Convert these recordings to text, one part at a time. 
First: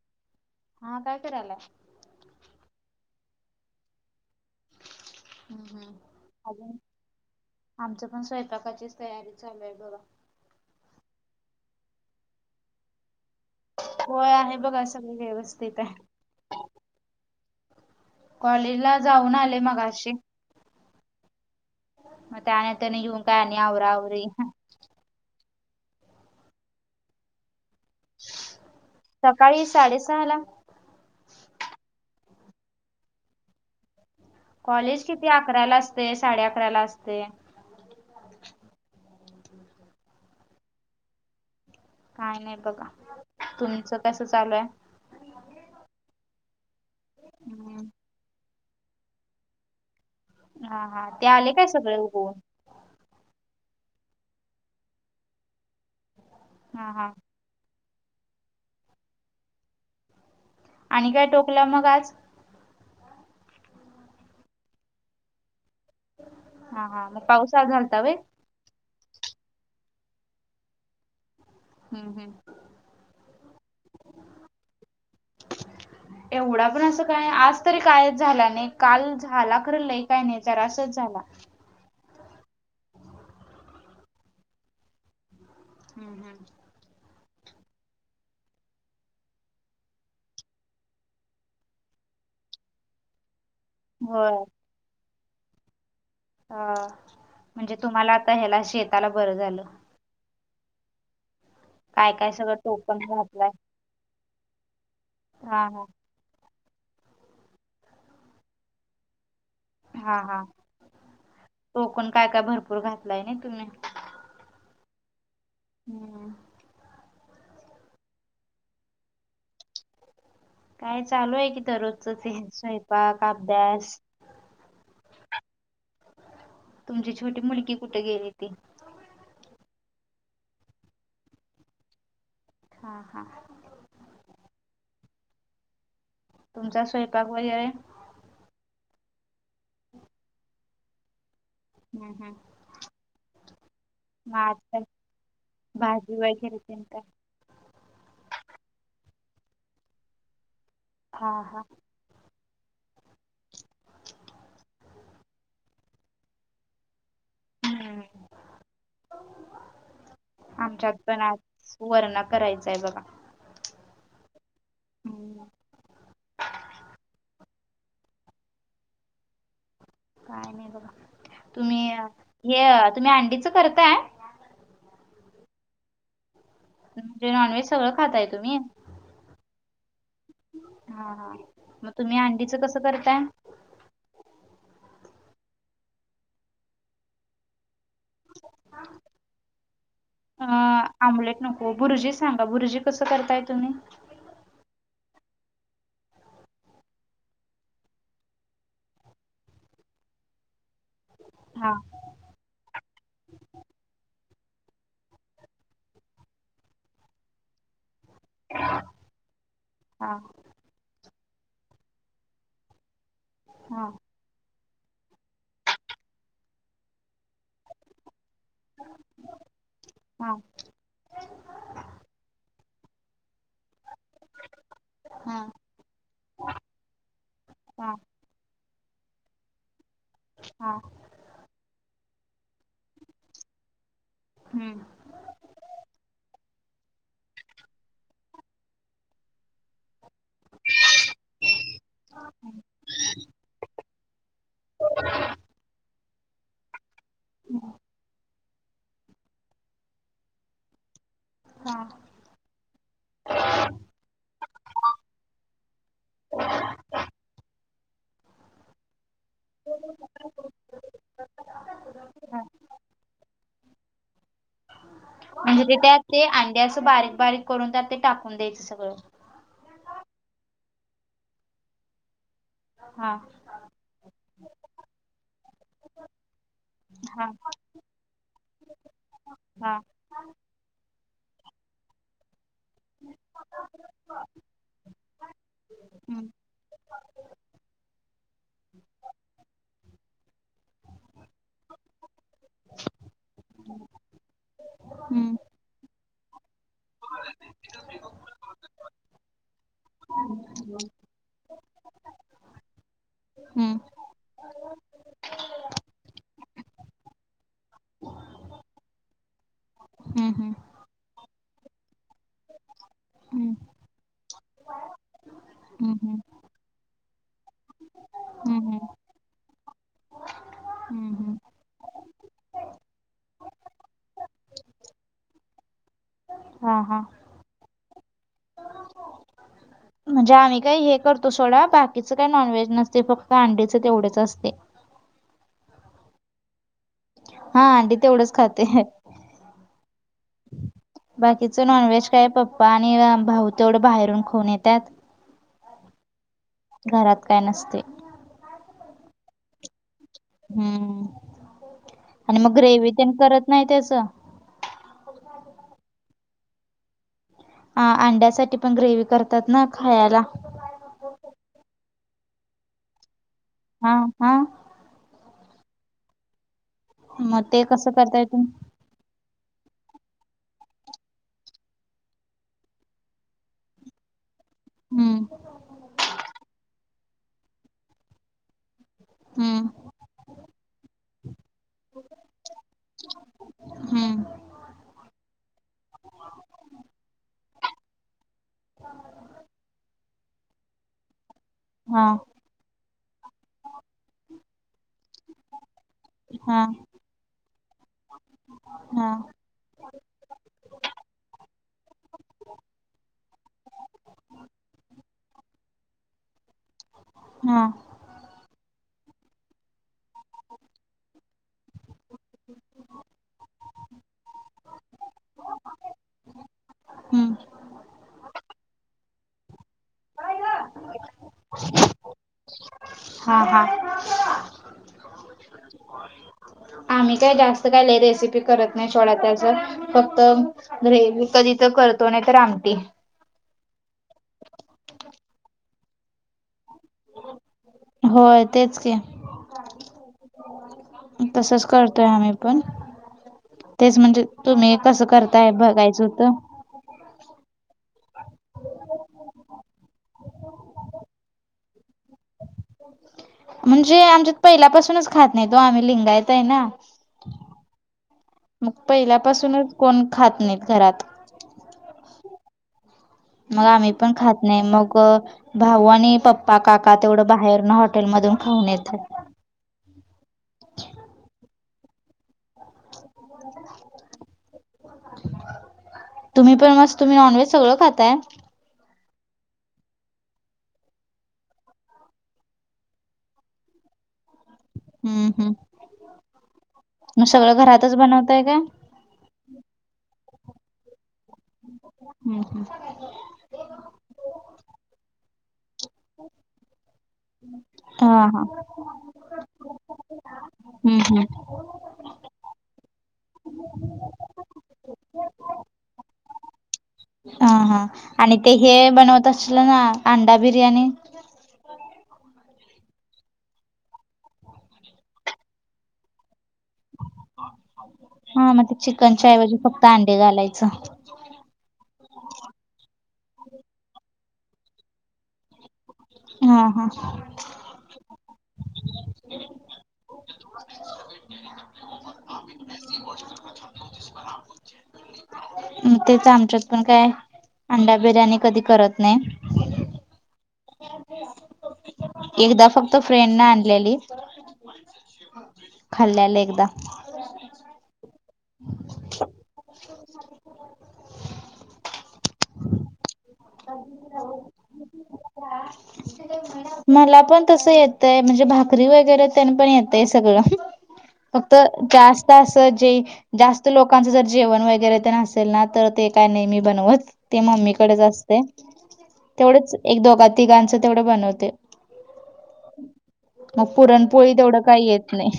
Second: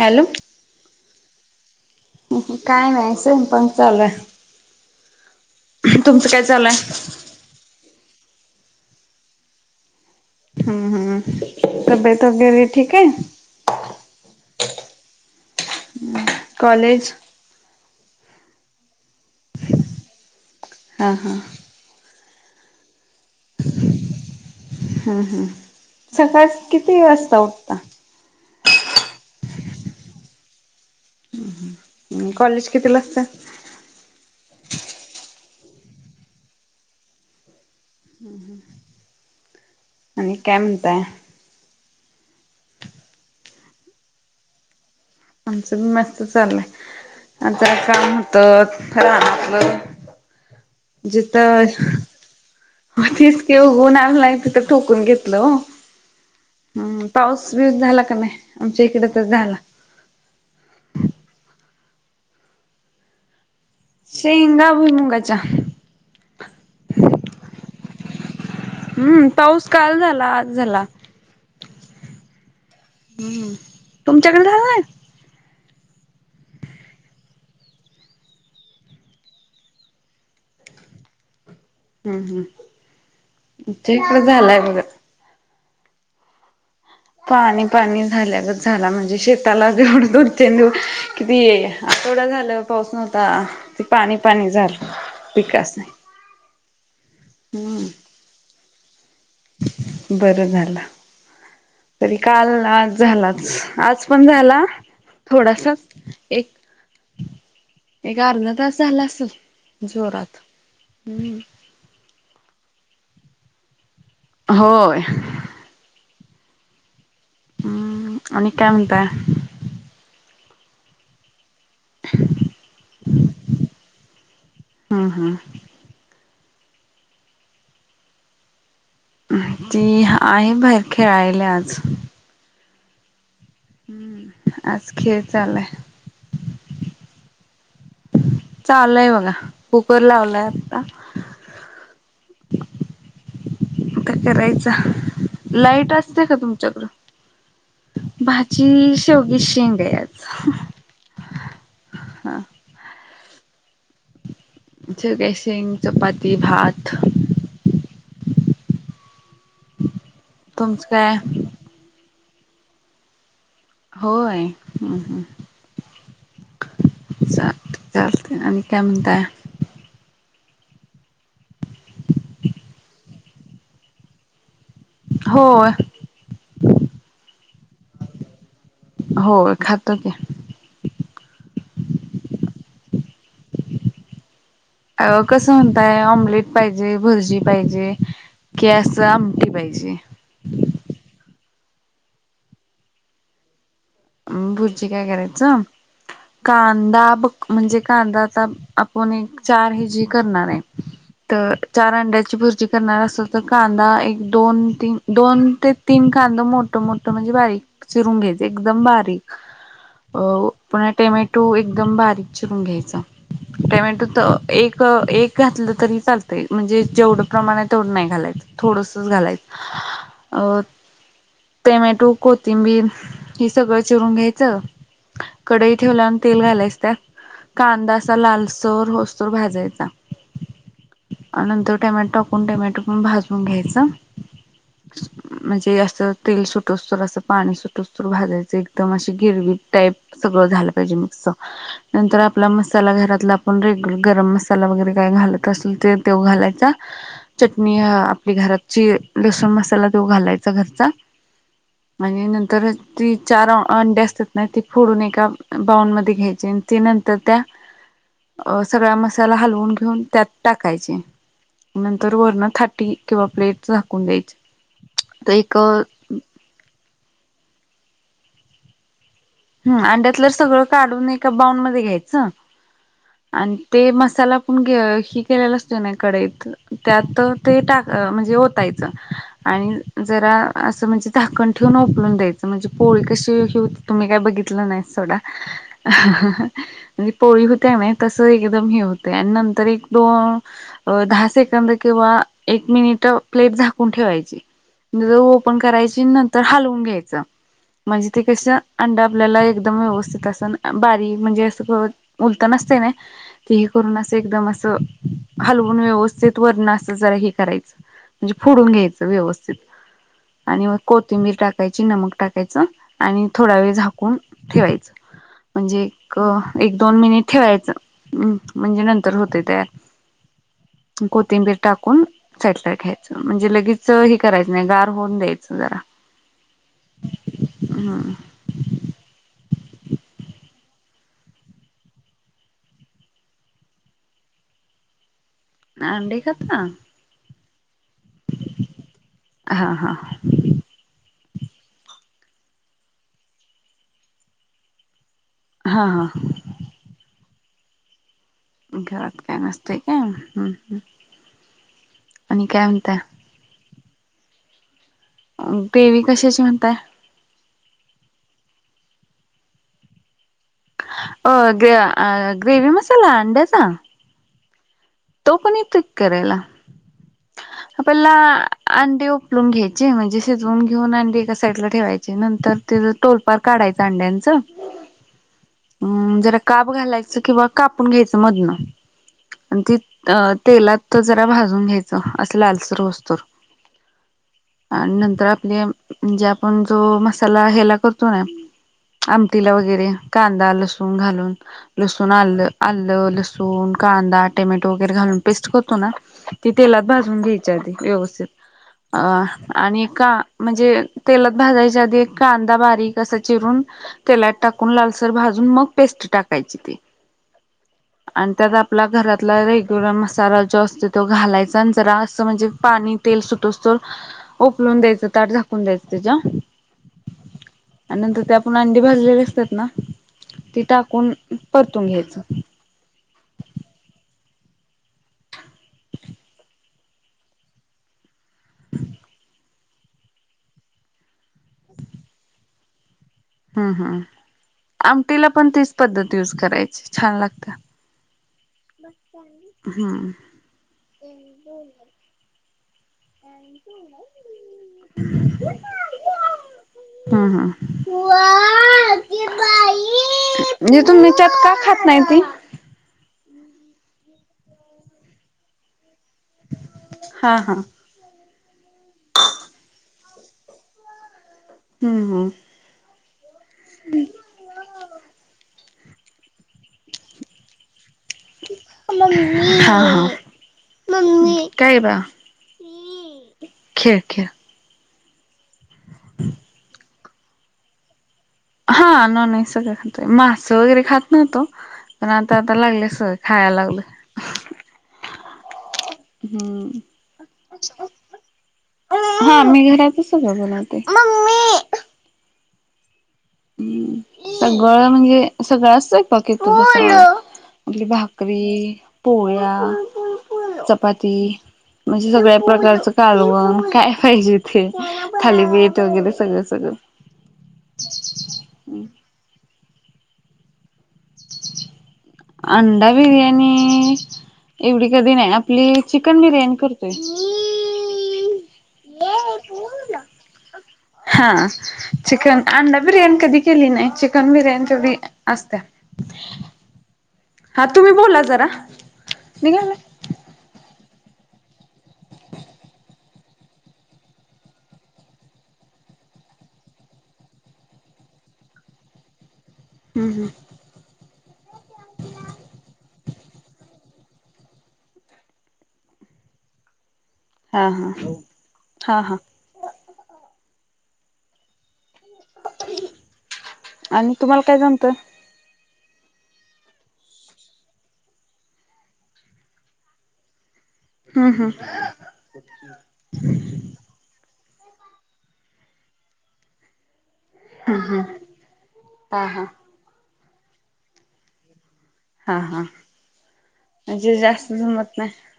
Hello! हा, काय करालायं? काय नाही, सहज फोन चालू आहे. हम्म हम्म. तुमचं काय अजून चालूयं? आमचं पण स्वयंपाकाचीच तयारी चालू आहे, बर. ह ह, तब्येत वगैरे ठीक आहे. होय, आहे बघा सगळी व्यवस्थित आहे. कॉलेज कॉलेज ला जाऊन आले मघाशी हा हा. म आता आन्या तानी घेऊन काय आता आवरा आवरी हम्म हम्म सकाळस किती वाजता उठता? सकाळी साडेसहाला. हूं हूं मंग कॉलेज कितीला असत. कॉलेज किती अकराला असतयं, साडे अकरा ला असतयं. ह ह. आणि काय म्हणताय? काय नाही बघा, तुमचं कसं चालू आहे? आमचं पण मस्त चालूयं, आमचं जरा हम्म काम होतं रानातलं. हा हा, ते आलयं काय सगळं उगवून? हो तेच की ओ उन्ह आलाय तिथ ठोकून घेतलं ओ हा हम्म हा पाऊस [unintelligible] झाला का नाय आमच्या इकड तर झाला. आणि काय टोकल्या मग आज शेंगा भुई मुंगाच्या हा हा म पाऊस आज आलता व्हय? हम्म पाऊस काल झाला आज झाला. हम्म हम्म. हम्म तुमच्याकड झाला नाय? [unintelligible] एवढा पण असं काय आज तरी कायच झाला नाय काल झाला खर लय काय नाय जरासंच झाला. हूं हूं आमच्याइकडं झालाय बघा. हम्म हम्म. पाणी पाणी झाल्यागत झाला म्हणजे शेताला जेवढं दोन तीन दिवस किती आठवडं झालं पाऊस नव्हता ते पाणी होय पाणी झालं पिकासनी. अ म्हणजे तुम्हाला आता ह्याला शेताला बरं झालं. बरं झालं काय तरी काय सगळं काल टोकन आज झालाच घातलाय आज पण झाला. हा थोडासा हा एक एक अर्धा तास झाला असल जोरात हम्म कोकमं काय काय भरपूर घातलाय नाय तुम्ही होय. हम्म. अम्म आणि काय म्हणताय. काय चालू आहे की दररोजच ते स्वयंपाक, अभ्यास हम् हम्. तुमची छोटी मुलगी कुठ गेली ती ती आहे बाहेर खेळायले आज हा हा. हम्म आज खेळ चालंलाय. तुमचा स्वयंपाक वगैरे चालू हाय बघा कुकर लावलाय आता हूं हूं आता करायचा लाईट भाजी असते का वगैरे तेन तुमच्याकड काय भाजी शेवग्याची शेंग आहे आज हा हा. हा. शेवग्याची शेंग चपाती भात हम्म तुमचं आमच्यात काय पण आज सुवर्णा करायचाय बघा. होय हूं हूं हम्म चालत चालतय आणि काय म्हणताय. काय नाय बघा तुम्ही हे तुम्ही अंडीच करताय. होय. म्हणजे नॉनव्हेज सगळं खाताय तुम्ही? होय, खातोय की. हा हा, मग तुम्ही अंडीचं कसं करताय? अ कसं म्हणताय ऑमलेट पाहिजे बुर्जी पाहिजे. की अस आमटी पाहिजे. अ आमलेट नको बुर्जी सांगा बुर्जी कसं करताय तुम्ही भुर्जी काय करायचं, कांदा ब- म्हणजे कांदा आता आपण एक चार हि जी करणार आहे, तर हा चार अंड्याची भुर्जी करणार असलं तर, कांदा एक दोन तीन, दोन ते तीन कांदा मोठ मोठ म्हणजे बारीक चिरून घ्यायचे. एकदम बारीक हा अ पुन्हा टोमॅटो एकदम बारीक चिरून घ्यायचा. हा टोमॅटो तर एक एक घातलं तरी चालतंय, म्हणजे जेवढं प्रमाण तेवढं नाही घालायचं. थोडससं घालायच, हा अ टोमॅटो, कोथिंबीर हे सगळं चिरून घ्यायचं. हा. कडई ठेवल्या वर तेल घालायच त्यात, हा कांदा असा लालसर होसतर भाजायचा. हा नंतर टोमॅटो टाकून टोमॅटो पण भाजून घ्यायचं. हम्म, म्हणजे असं तेल सुटस्तर असं पाणी सुटस्तर. भाजायचे एकदम अशी गिरवी टाईप. सगळं झालं पाहिजे, मिक्स नंतर आपला मसाला घरातला आपण रेग्युलर गरम मसाला त्याला वगैरे काय घालत असलं घालायचा, चटणी अ आपली घरातची लसूण मसाला तो घालायचा घरचा हा आणि नंतर ती चार अंडी असतात ना, ति फोडून एका बाऊल मध्ये घ्यायची आणि ते नंतर त्या अ सगळा मसाला हलवून घेऊन त्यात टाकायचे. नंतर हा. वरण ताटी किंवा प्लेट झाकून द्यायचे, तर एक म्हणजे ते त्यात ते अंडी असं बारीक बारीक करून त्यात ते टाकून द्यायचं सगळं. ह अंड्यातलं सगळं काढून एका बाउल मध्ये घ्यायचं. हा. आणि ते मसाला पण हि केलेला असतो क नाही, कढईत त्यात हा ते टाका म्हणजे ओतायच हा आणि जरा असं म्हणजे झाकण ठेवून ओपलून द्यायचं, म्हणजे पोळी कशी हे होतय तुम्ही मी काय बघितलं नाही सोडा. हम्म म्हणजे पोळी होते कनय, तसं एकदम हे होतय आणि नंतर एक दोन अ दहा सेकंद किंवा एक मिनिट प्लेट झाकून ठेवायची. जरा हम्म ओपन करायची नंतर हलवून घ्यायच, म्हणजे ते कसं अंडा आपल्याला एकदम व्यवस्थित असं, बारीक म्हणजे असं उलतान नसते कनय ते हे हम्म करून असं एकदम असं हलवून व्यवस्थित वरण असं जरा हे करायचं. म्हणजे फोडून घ्यायचं व्यवस्थित. हम्म आणि वर कोथिंबीर टाकायची, नमक टाकायचं आणि हम्म थोडा वेळ झाकून ठेवायचं म्हणजे हम्म एक हम्म एक दोन मिनिट ठेवायचं हम्म हम्म म्हणजे नंतर होतय तयार. हम्म हम्म कोथिंबीर टाकून फेटलाय घ्यायचं म्हणजे लगेच हे करायचं नाही, गार होऊन द्यायचं जरा. हा हा. हम्म म्हणजे आम्ही काही हे करतो सोडा. बाकीचं काही नॉनव्हेज नसतय, फक्त अंडीच तेवढेच असतय. अंडी खाता? हा अंडी तेवढंच खाते. हा हा. ह [unintelligible] बाकीच नॉनव्हेज काय पप्पा आणि भाऊ तेवढं बाहेरून खाऊन येतात. हा हा घरात काय नसतय. घरात काम नसतय काय. हम्म आणि मग काय ग्रेवी म्हणताय? तेन करत नाही त्याच? देवी कशाची म्हणताय? ह अंड्यासाठी पण ग्रेवी करतात ना खायाला अ ग अ ग्रेवी मसाला अंड्याचा? हा हा तो पण येतो की करायला मग ते कसं करताय तुम्ही अंडी उपलून घ्यायचे. म्हणजे शिजवून घेऊन अंडी एका साईड ला ठेवायचे नंतर त्याज टोलपार काढायचं अंड्यांचं हम्म अं जरा काप घालायचं किंवा कापून घ्यायचं मधनं आणि हम्म ती अ तेलात जरा भाजून घ्यायचं अस लालसर होवूस्तोर हम्म आणि नंतर आपले म्हणजे आपण जो मसाला ह्याला करतो ना आमटीला वगैरे कांदा लसूण घालून हा लसूण आलं आलं, लसूण, कांदा, टमॅटो, वगैरे घालून पेस्ट करतो ना ती हा तेलात भाजून घ्यायची. घ्यायचे [unintelligible] आधी हा व्यवस्थित आणि का म्हणजे तेलात भाजायच्या आधी एक कांदा बारीक असा चिरून तेलात टाकून लालसर भाजून मग पेस्ट टाकायची ती हं आणि त्यात आपला घरातला रेग्युलर मसाला जो असतो तो घालायचा जरास म्हणजे पाणी तेल सुटोस्तर उपलून द्यायचं ताट झाकून द्यायचं त्याज्या हम्म आणि नंतर ते आपण अंडी भाजलेले असतात ना? ती टाकून परतून घ्यायचं. हा हा आम्ही काय जास्त काय लय रेसिपी करत नाय छोड्या [unintelligible] त्याच फक्त ग्रेवी कधी तर करतो नाही तर आमटी हम् हम् आमटीला पण तीच पद्धत युज करायची. छान लागत. होय तेच की हम्म तसच करतोय आम्ही पण तेच म्हणजे तुम्ही कसं करताय बघायचं होत. हं हं [inaudible] [inaudible] म्हणजे तुम्ही त्यात का खात नाही ती म्हणजे आमच्यात पहिल्यापासूनच खात नाहीत वो आम्ही लिंगायत ना हा हा. मग पहिल्यापासूनच कोण खात नाहीत घरात हम्म हम मग आम्ही पण खात नाही मग भाऊ आणि पप्पा काका तेवढं बाहेरनं हाॅ हॉटेल मधून खाऊन येतात हम्म हा ह ममी काय बाळा [inaudible] खेळ खेळ तुम्ही पण मस तुम्ही नॉनव्हेज सगळं खाताय? हा नॉनव्हेज सगळं खातोय मासं वगैरे खात नव्हतो पण आता आता लागले खायला लागलोय. हम्म हम्म हम्म मग सगळं घरातच बनवताय काय? हा मी घरातच सगळं बनवते हम्म हम्म हम्म सगळं म्हणजे सगळं असतं येतस म्ह हा हा भाकरी पोळ्या हम्म चपाती हम्म म्हणजे सगळ्या प्रकारचं कालवण काय पाहिजे तेे थालीपीठ वगैरे सगळं सगळं हा हा आणि ते हे बनवत अशीला ना अंडा बिर्याणी? अंडा बिर्याणी एवढी कधी नाही आपली चिकन बिर्याणी करतो. हा मग ते चिकनच्याऐवजी फक्त अंडे घालायचं. हा चिकन अंडा बिर्याणी कधी केली नाही. चिकन बिर्याणी तेवढी असतेया. हा हा हा तुम्ही बोला जरा निघाला [unintelligible] म तेच आमच्यात पण काय अंडा बिर्याणी कधी करत नाही हम् हम् एकदा फक्त फ्रेंड न आणलेली खाल्ल्याला एकदा हा हा हा हा [inaudible] आणि तुम्हाला काय जमतय मला पण तस येतय म्हणजे भाकरी वगैरे त्यांनी पण येतय सगळं हम्म हम्म फक्त गॅस असं जे जास्त लोकांचं जर जेवण वगैरे तर नसेल ना तर ते काय नाही मी बनवत ते हम्म मम्मीकडेच हम्म असते हा हा तेवढंच एक दोघा तिघांचं तेवढं बनवते हा हा मग म्हणजे पुरणपोळी जास्त तेवढं काही जमत येत नाही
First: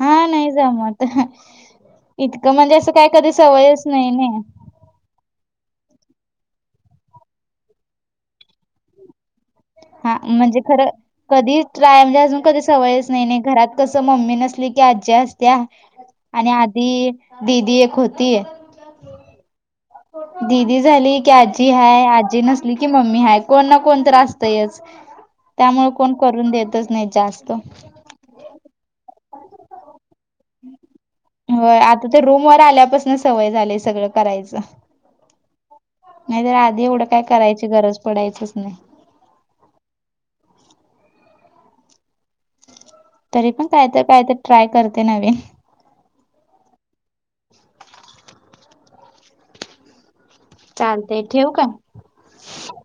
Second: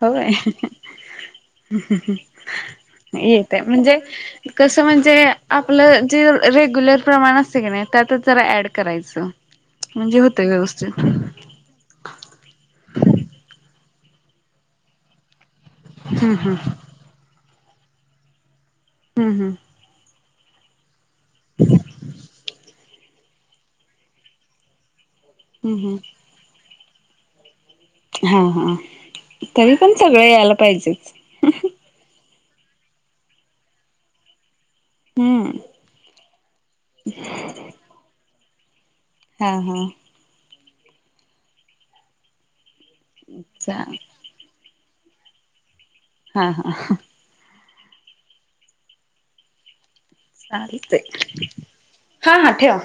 हा होय नाही जमत इतकं म्हणजे असं काय कधी सवयच नाही ना कस म्हणजे आपलं जे रेग्युलर प्रमाण असत की नाही त्यात जरा ऍड करायचं म्हणजे होतंय व्यवस्थित तर कधी ट्राय म्हणजे अजून कधी सवयच नाही नाही घरात कसं मम्मी नसली की आजी असत्या हम्म आणि हम्म आधी दीदी एक होती हम् हम् दिदी झाली की आजी हाय आजी नसली की मम्मी हाय कोण ना कोण तर असतयच हम्म त्यामुळे कोण हम्म करून देतच नाही जास्त हा हा तरी पण सगळें यायला पाहिजेच हो आता ते रूमवर आल्यापासून सवय झाली सगळं करायचं हम्म नाही तर आधी एवढं काय करायची गरज पडायचीच नाही हा हा तरी पण चा काय तर काय तर ट्राय करते नवीन हा हा चालतंय ठेवू का? हा हा ठेवा